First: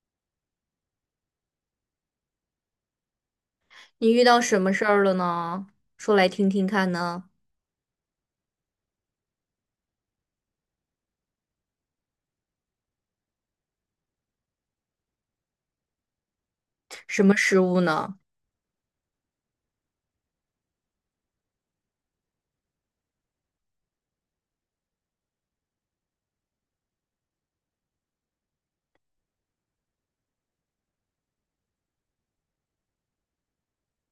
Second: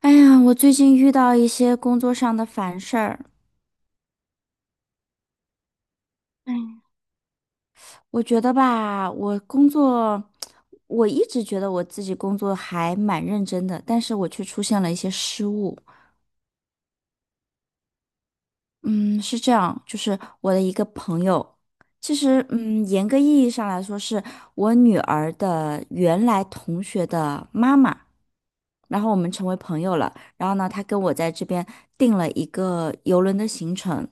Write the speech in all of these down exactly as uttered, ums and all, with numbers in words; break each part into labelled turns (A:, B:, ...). A: 哎呀，我最近遇到一些工作上的烦事儿，
B: 你遇到什么事儿了呢？说来听听看
A: 嗯
B: 呢，
A: 我觉得吧，我工作，我一直觉得我自己工作还蛮认真的，但是我却出现了一些失误。
B: 什么失误呢？
A: 嗯，是这样，就是我的一个朋友，其实，嗯，严格意义上来说，是我女儿的原来同学的妈妈。然后我们成为朋友了。然后呢，她跟我在这边定了一个游轮的行程。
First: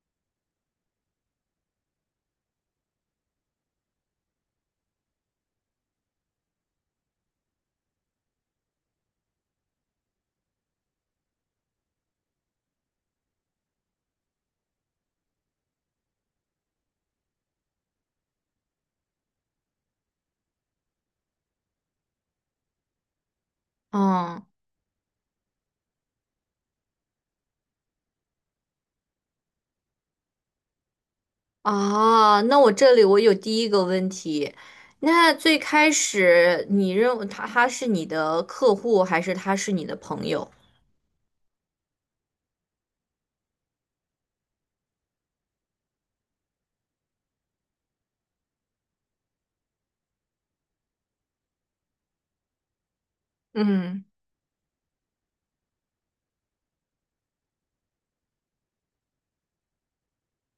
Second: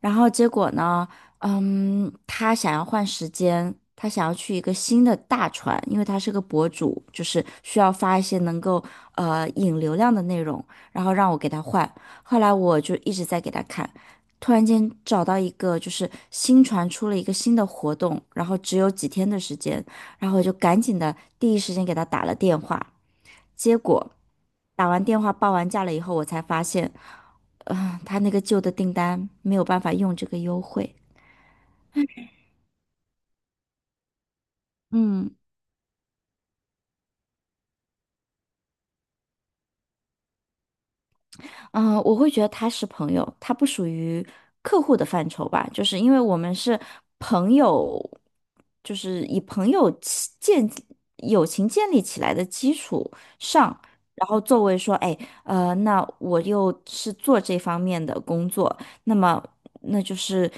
A: 然后结果呢，嗯，他想要换时间，他想要去一个新的大船，因为他是个博主，就是需要发一些能够呃引流量的内容，然后让我给他换。后来我就一直在给他看，突然间找到一个就是新船出了一个新的活动，然后只有几天的时间，然后我就赶紧的第一时间给他打了电话。结果
B: 嗯
A: 打完电话报完价了以后，我才发现，啊、他那个旧的订单没有办法用这个优惠。
B: 啊，那我这里我有第一个问题，那
A: 嗯，
B: 最开始你认为他他是你的客户还是他是你的朋友？
A: 嗯，呃我会觉得他是朋友，他不属于客户的范畴吧，就是因为我们是朋友，就是以朋友起建友情建立起来的基础上，
B: 嗯。
A: 然后作为说，哎，呃，那我又是做这方面的工作，那么那就是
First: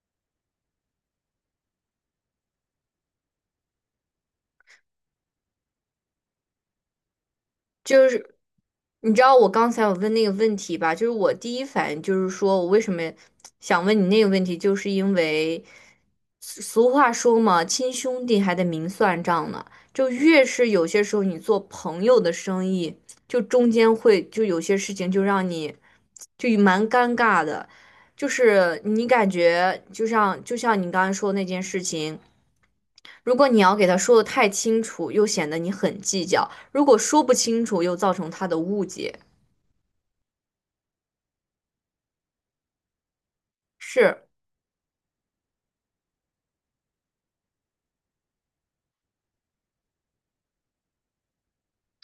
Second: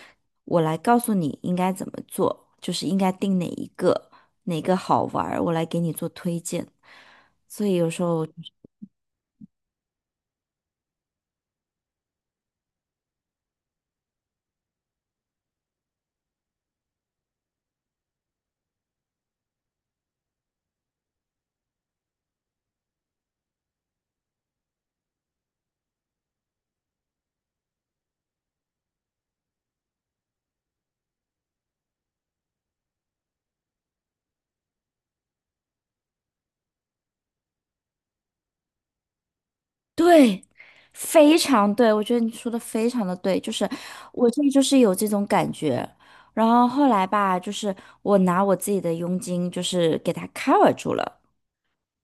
A: 我来告诉你应该怎么做，就是应该定哪一个哪个好玩儿我来给你做推荐，所以有时
B: 就
A: 候。
B: 是你知道我刚才我问那个问题吧，就是我第一反应就是说我为什么想问你那个问题，就是因为俗俗话说嘛，亲兄弟还得明算账呢。就越是有些时候你做朋友的生意，就中间会就有些事情就让你就蛮尴尬的，就是你感觉就像就像你刚才说那件事情。如果你要给他说的太清楚，又显得你很计较；如果说不清楚，又造成他的误解。
A: 对，非常对，我觉得你说的非常的对，就是
B: 是，
A: 我这就是有这种感觉，然后后来吧，就是我拿我自己的佣金，就是给他 cover 住了，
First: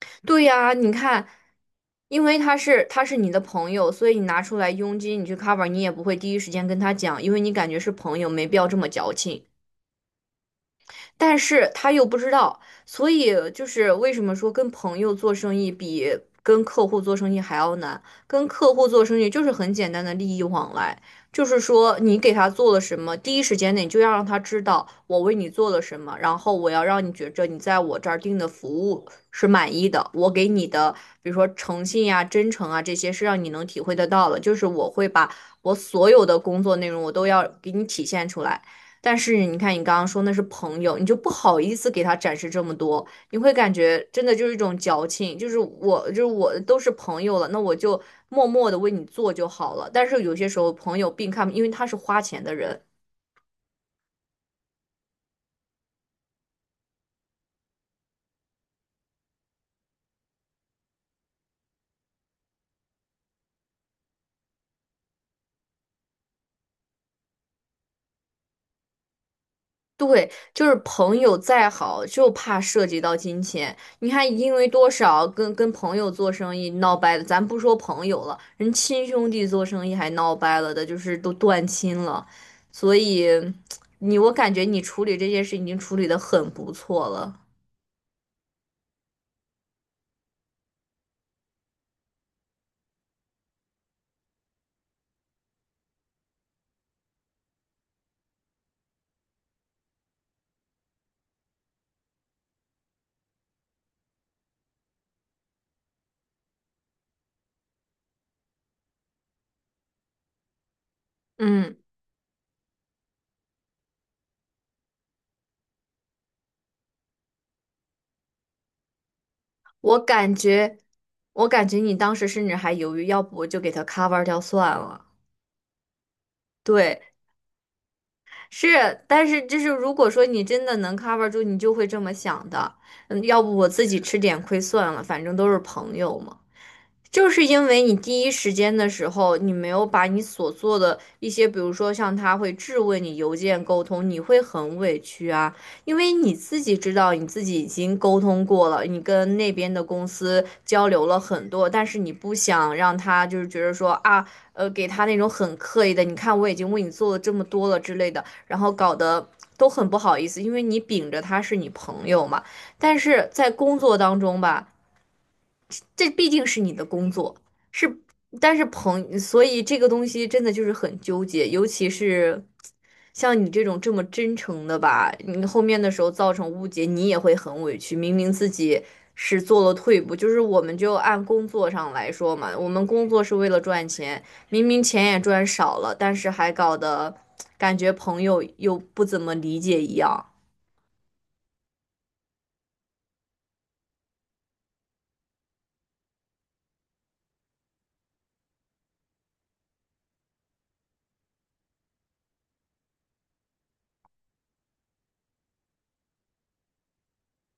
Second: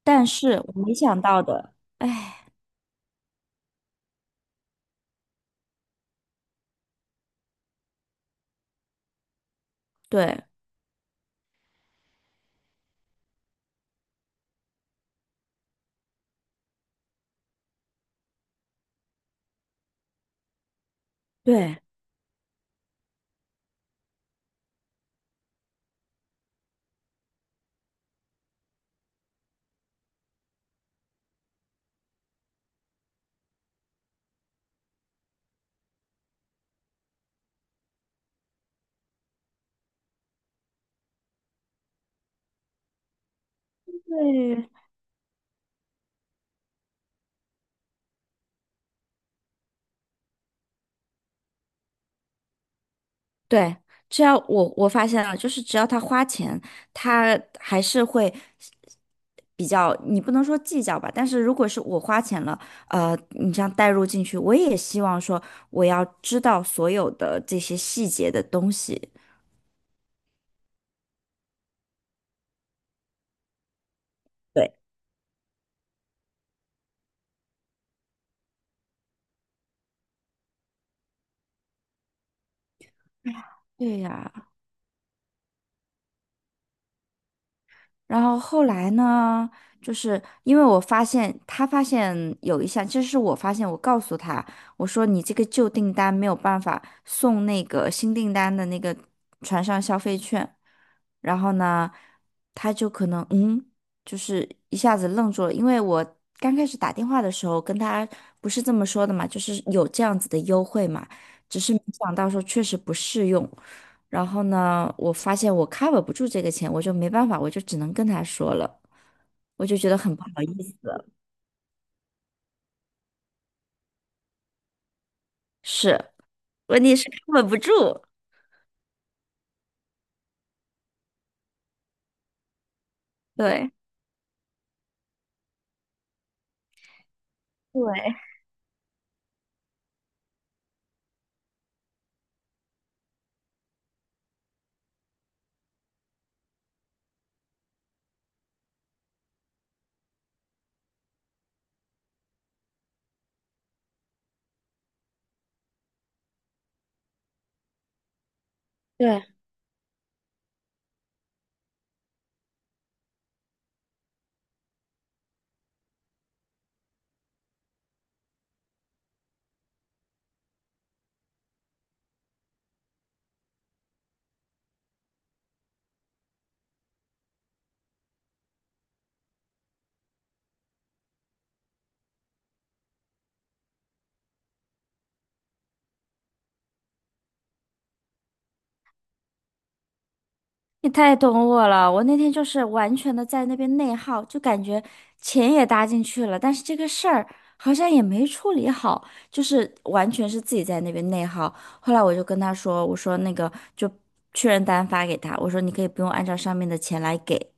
A: 但
B: 对
A: 是
B: 呀，
A: 我
B: 你
A: 没想
B: 看，
A: 到的，
B: 因为
A: 哎，
B: 他是他是你的朋友，所以你拿出来佣金，你去 cover，你也不会第一时间跟他讲，因为你感觉是朋友，没必要这么矫情。
A: 对
B: 但是他又不知道，所以就是为什么说跟朋友做生意比跟客户做生意还要难？跟客户做生意就是很简单的利益往来，就是
A: 对。
B: 说你给他做了什么，第一时间内就要让他知道我为你做了什么，然后我要让你觉着你在我这儿订的服务是满意的，我给你的，比如说诚信呀、真诚啊这些是让你能体会得到的，就是我会把我所有的工作内容我都要给你体现出来。但是你看，你刚刚说那是朋友，你就不好意思给他展示这么多，你会感觉真的就是一
A: 对
B: 种矫情，就是我就是我都是朋友了，那我就默默的为你做就好了。但是有些时候，朋友并看，因为他是花钱的人，
A: 对，只要我我发现了，就是只要他花钱，他还是会比较，你不能说计较吧，但是如果是我花钱了，呃，你这样带入进去，我也希望说我要知道所有的这些细节的东西。
B: 对，就是朋友再好，就怕涉及到金钱。你看，因为
A: 对，
B: 多少跟跟朋友做生意闹掰了，咱不说朋友了，人亲兄弟做生意还闹掰了的，就是都断亲了。所以，
A: 对
B: 你我
A: 呀，
B: 感觉你处理这件事已经处理的很不错了。
A: 然后后来呢，就是因为我发现他发现有一项，这是我发现，我告诉他，我说你这个旧订单没有办法送那个新订单的那个船上消费券，然后呢，他就可能嗯，就是一下子愣住了，因为我刚开始打电话的时候跟他不是这么说的嘛，就是有这样子的优惠嘛，只是
B: 嗯，
A: 没想到说确实不适用。然后呢，我发现我 cover 不住这个钱，我就没办法，我就只能跟他说了，我就觉
B: 我
A: 得很不好
B: 感
A: 意
B: 觉，
A: 思。
B: 我感觉你当时甚至还犹豫，要不我就给他 cover 掉算了。
A: 是，问题
B: 对，
A: 是 cover 不住。
B: 是，但是就是如果说你真的能 cover 住，你就会这么想的。嗯，要不我
A: 对，
B: 自己吃点亏算了，反正都是朋友嘛。就是因为
A: 对。
B: 你第一时间的时候，你没有把你所做的一些，比如说像他会质问你邮件沟通，你会很委屈啊，因为你自己知道你自己已经沟通过了，你跟那边的公司交流了很多，但是你不想让他就是觉得说啊，呃，给他那种很刻意的，你看我已经为你做了这么多了之类的，然后搞
A: 对，
B: 得都很不好意思，因为你秉着他是你朋友嘛，但是在工作当中吧，这毕竟是你的工作，是，但是朋，所以这个东西真的就是很纠结，尤其是像你这种这么真诚的吧，你后面的时候造成误解，你也会很委屈。明明自己是做了退步，就是我们就按工作上来说嘛，我们工作是为了赚钱，明明钱也赚少了，但是还搞得感觉朋友又不怎么理解一样。
A: 你太懂我了，我那天就是完全的在那边内耗，就感觉钱也搭进去了，但是这个事儿好像也没处理好，就是完全是自己在那边内耗。后来我就跟他说，我说那个就确认单发给他，我说你可以不用按照上面的钱来给。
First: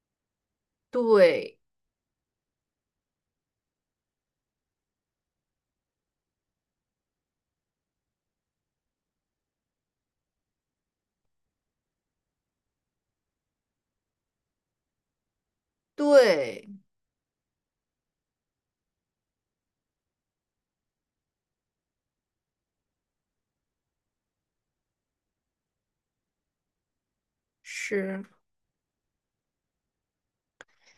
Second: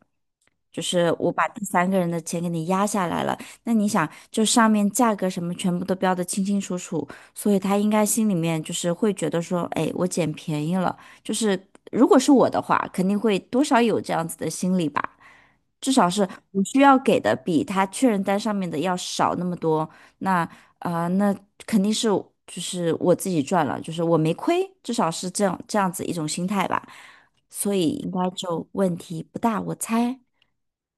A: 就是我把
B: 对
A: 第三个人的钱给你压下来了，那你想，就上面价格什么全部都标的清清楚楚，所以他应该心里面就是会觉得说，哎，我捡便宜了。就是如果是我的话，肯定会多少有这样子的心理吧。至少是我
B: 对，
A: 需要给的比他确认单上面的要少那么多，那啊、呃那肯定是就是我自己赚了，就是我没亏，至少是这样这样子一种心态吧，所以应
B: 是。
A: 该就问题不大，我猜。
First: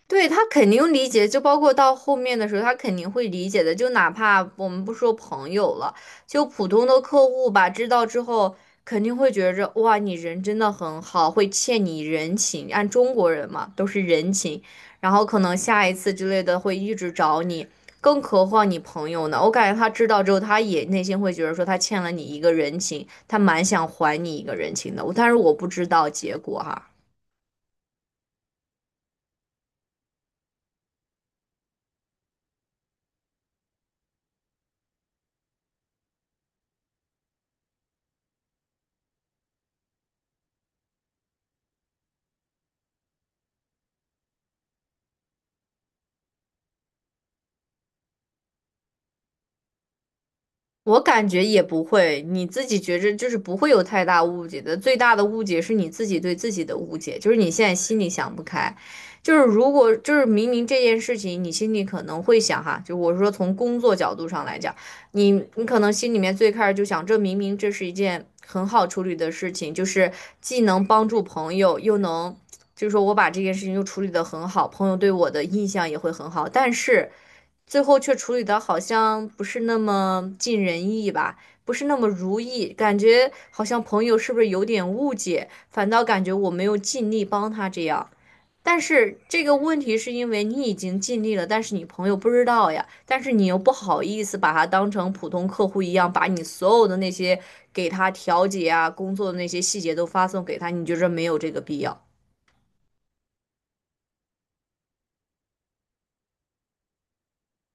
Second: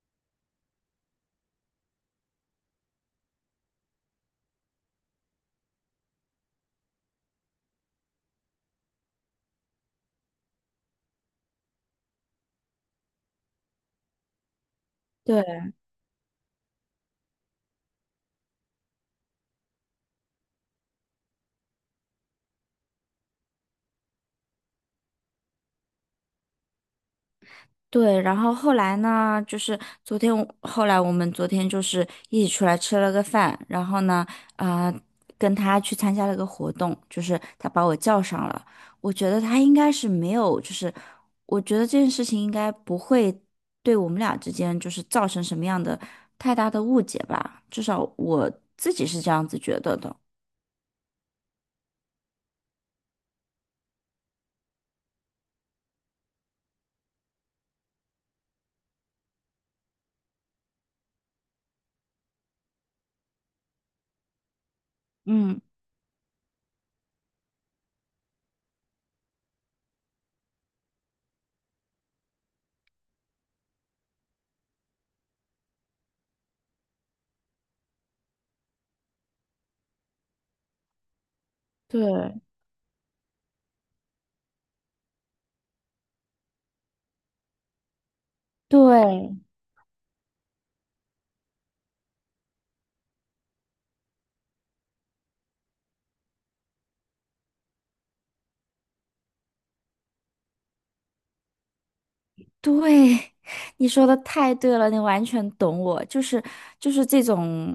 B: 对，他肯定理解，就包括到后面的时候，他肯定会理解的。就哪怕我们不说朋友了，就普通的客户吧，知道之后肯定会觉着哇，你人真的很好，会欠你人情。按中国人嘛，都是人情，然后可能
A: 对。
B: 下一次之类的会一直找你，更何况你朋友呢？我感觉他知道之后，他也内心会觉得说他欠了你一个人情，他蛮想还你一个人情的。但是我不知道结果哈。
A: 对，然后后来呢，就是昨天我后来我们昨天就是一起出来吃了个饭，然后呢，啊、跟他去参加了个活动，就是他把我叫上了。我觉得他应该是没有，就是我觉得这件事情应该不会对我们俩之间就是造成什么样的太大的误解吧，至少我自己是这样子觉得的。
B: 我感觉也不会，你自己觉着就是不会有太大误解的。最大的误解是你自己对自己的误解，就是你现在心里想不开。就是如果就是明明这件事情，你心里可能会想哈，就我说从工作角度上来讲，你
A: 嗯，
B: 你可能心里面最开始就想，这明明这是一件很好处理的事情，就是既能帮助朋友，又能就是说我把这件事情又处理得很好，朋友对我的印象也会很好，但是。最后却处理的好像不是那么尽人意吧，不是那么如
A: 对，
B: 意，感觉好像朋友是不是有点误解，反倒感觉我没有尽力帮他这样。但是
A: 对，
B: 这个问题是因为你已经尽力了，但是你朋友不知道呀，但是你又不好意思把他当成普通客户一样，把你所有的那些给他调解啊、工作的那些细节都发送给他，你觉着没有这个必要？
A: 对，你说的太对了，你完全懂我，就是就是这种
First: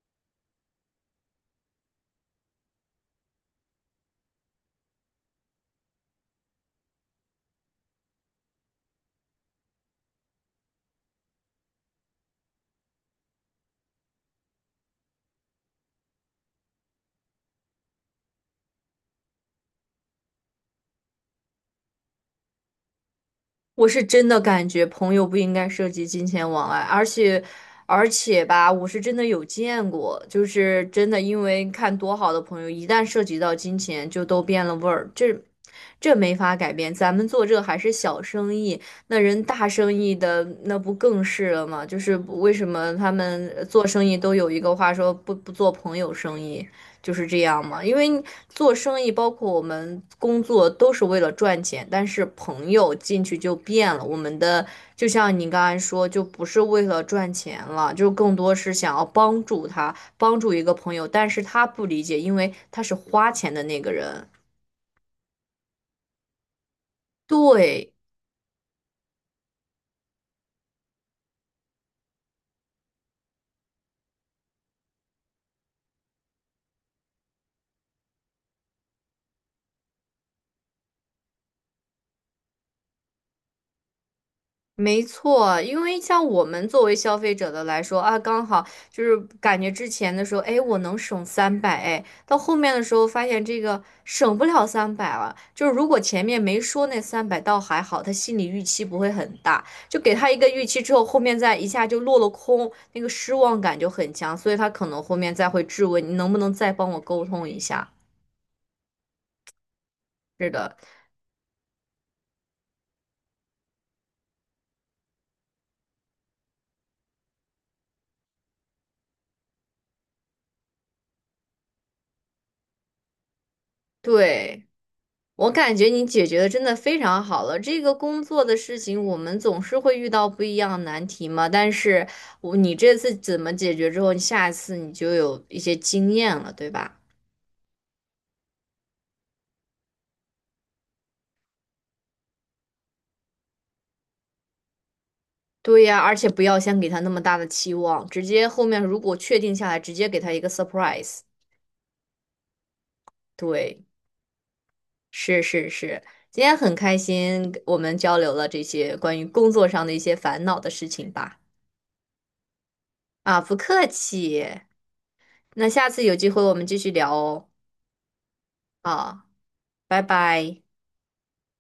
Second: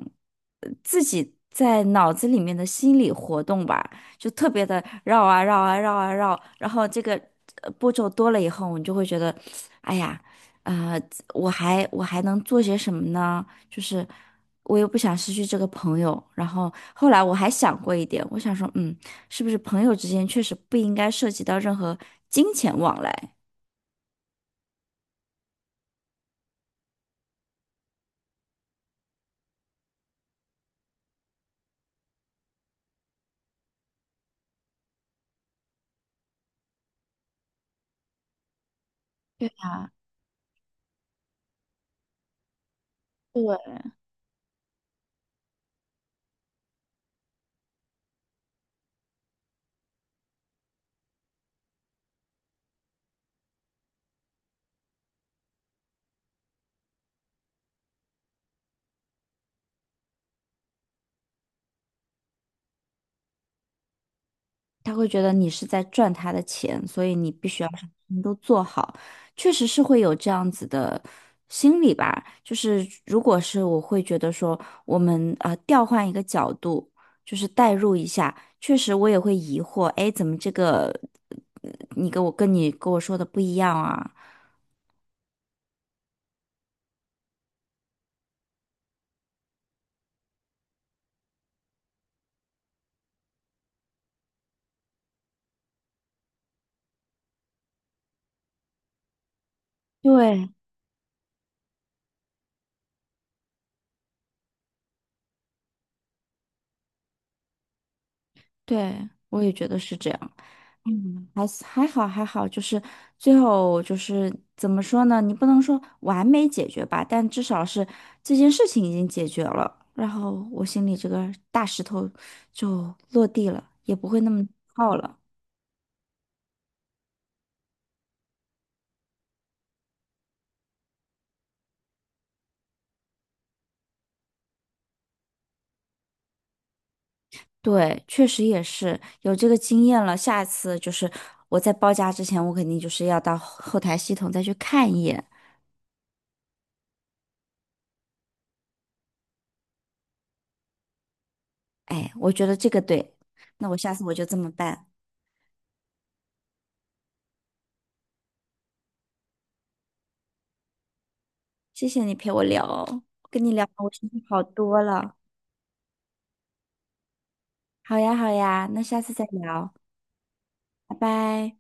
A: 呃自己在脑子里面的心理活动吧，就特别的绕啊绕啊绕啊绕，然后这个呃步骤多了以后，你就会觉得，哎呀，呃，我还我还能做些什么呢？就是我又不想失去这个朋友，然后后来我还想过一点，我想说，嗯，是不是朋友之间确实不应该涉及到任何金钱往来？
B: 我是真的感觉朋友不应该涉及金钱往来，而且，而且吧，我是真的有见过，就是真的因为看多好的朋友，一旦涉及到金钱，就都变了味儿，这这没法改变。咱们做这还是小生意，那人大生意的那不更是了吗？就是为什么他们
A: 对。
B: 做生意都有一个话说不不做朋友生意？就是这样嘛，因为做生意，包括我们工作，都是为了赚钱。但是朋友进去就变了，我们的就像你刚才说，就不是为了赚钱了，就更多是想要帮助他，帮助一个朋友。但是他不理解，因为他是花钱的那个人。
A: 他会觉得你是在赚他的钱，所以你必须要把什么
B: 对，
A: 事情都做好。确实是会有这样子的心理吧，就是如果是我会觉得说，我们啊、呃调换一个角度，就是代入一下，确实我也会疑惑，哎，怎么这个呃你跟我跟你跟我说的不一样啊？
B: 没错，因为像我们作为消费者的来说啊，刚好就是感觉之前的时候，哎，我能省三百，哎，到后面的时候发现这个省不了三百了。就是如果前面没说那三百倒还好，他心理预期不会很大，就给他一个
A: 对
B: 预期之后，后面再一下就落了空，那个失望感就很强，所以他可能后面再会质问你能不能再帮我沟通一下。
A: 对，我也觉得是这样。
B: 是的，
A: 嗯，还是还好还好，就是最后就是怎么说呢？你不能说完美解决吧，但至少是这件事情已经解决了，然后我心里这个大石头就落地了，也不会那么
B: 对。
A: 耗了。
B: 我感觉你解决的真的非常好了。这个工作的事情，我们总是会遇到不一样的难题嘛。但是我你这次怎么解决之后，你下一次你就有一些经验了，对吧？
A: 对，确实也是有这个经验了，下次就是我在报价之前，我肯定就是要到后后台系统再去看一眼。
B: 对呀，而且不要先给他那么大的期望，直接后面如果确定下来，直接给他一个 surprise。
A: 哎，我觉得这个对，那我
B: 对，
A: 下次我就这么办。
B: 是是是，今天很开心，我们交流了这些关于工作上的一些烦恼的事情吧。
A: 谢谢你陪我聊哦
B: 啊，
A: 跟你
B: 不
A: 聊
B: 客
A: 我心情好
B: 气。
A: 多了。
B: 那下次有机会我们继续聊哦。
A: 好呀，好呀，那下次
B: 啊。
A: 再聊，
B: 拜拜。
A: 拜拜。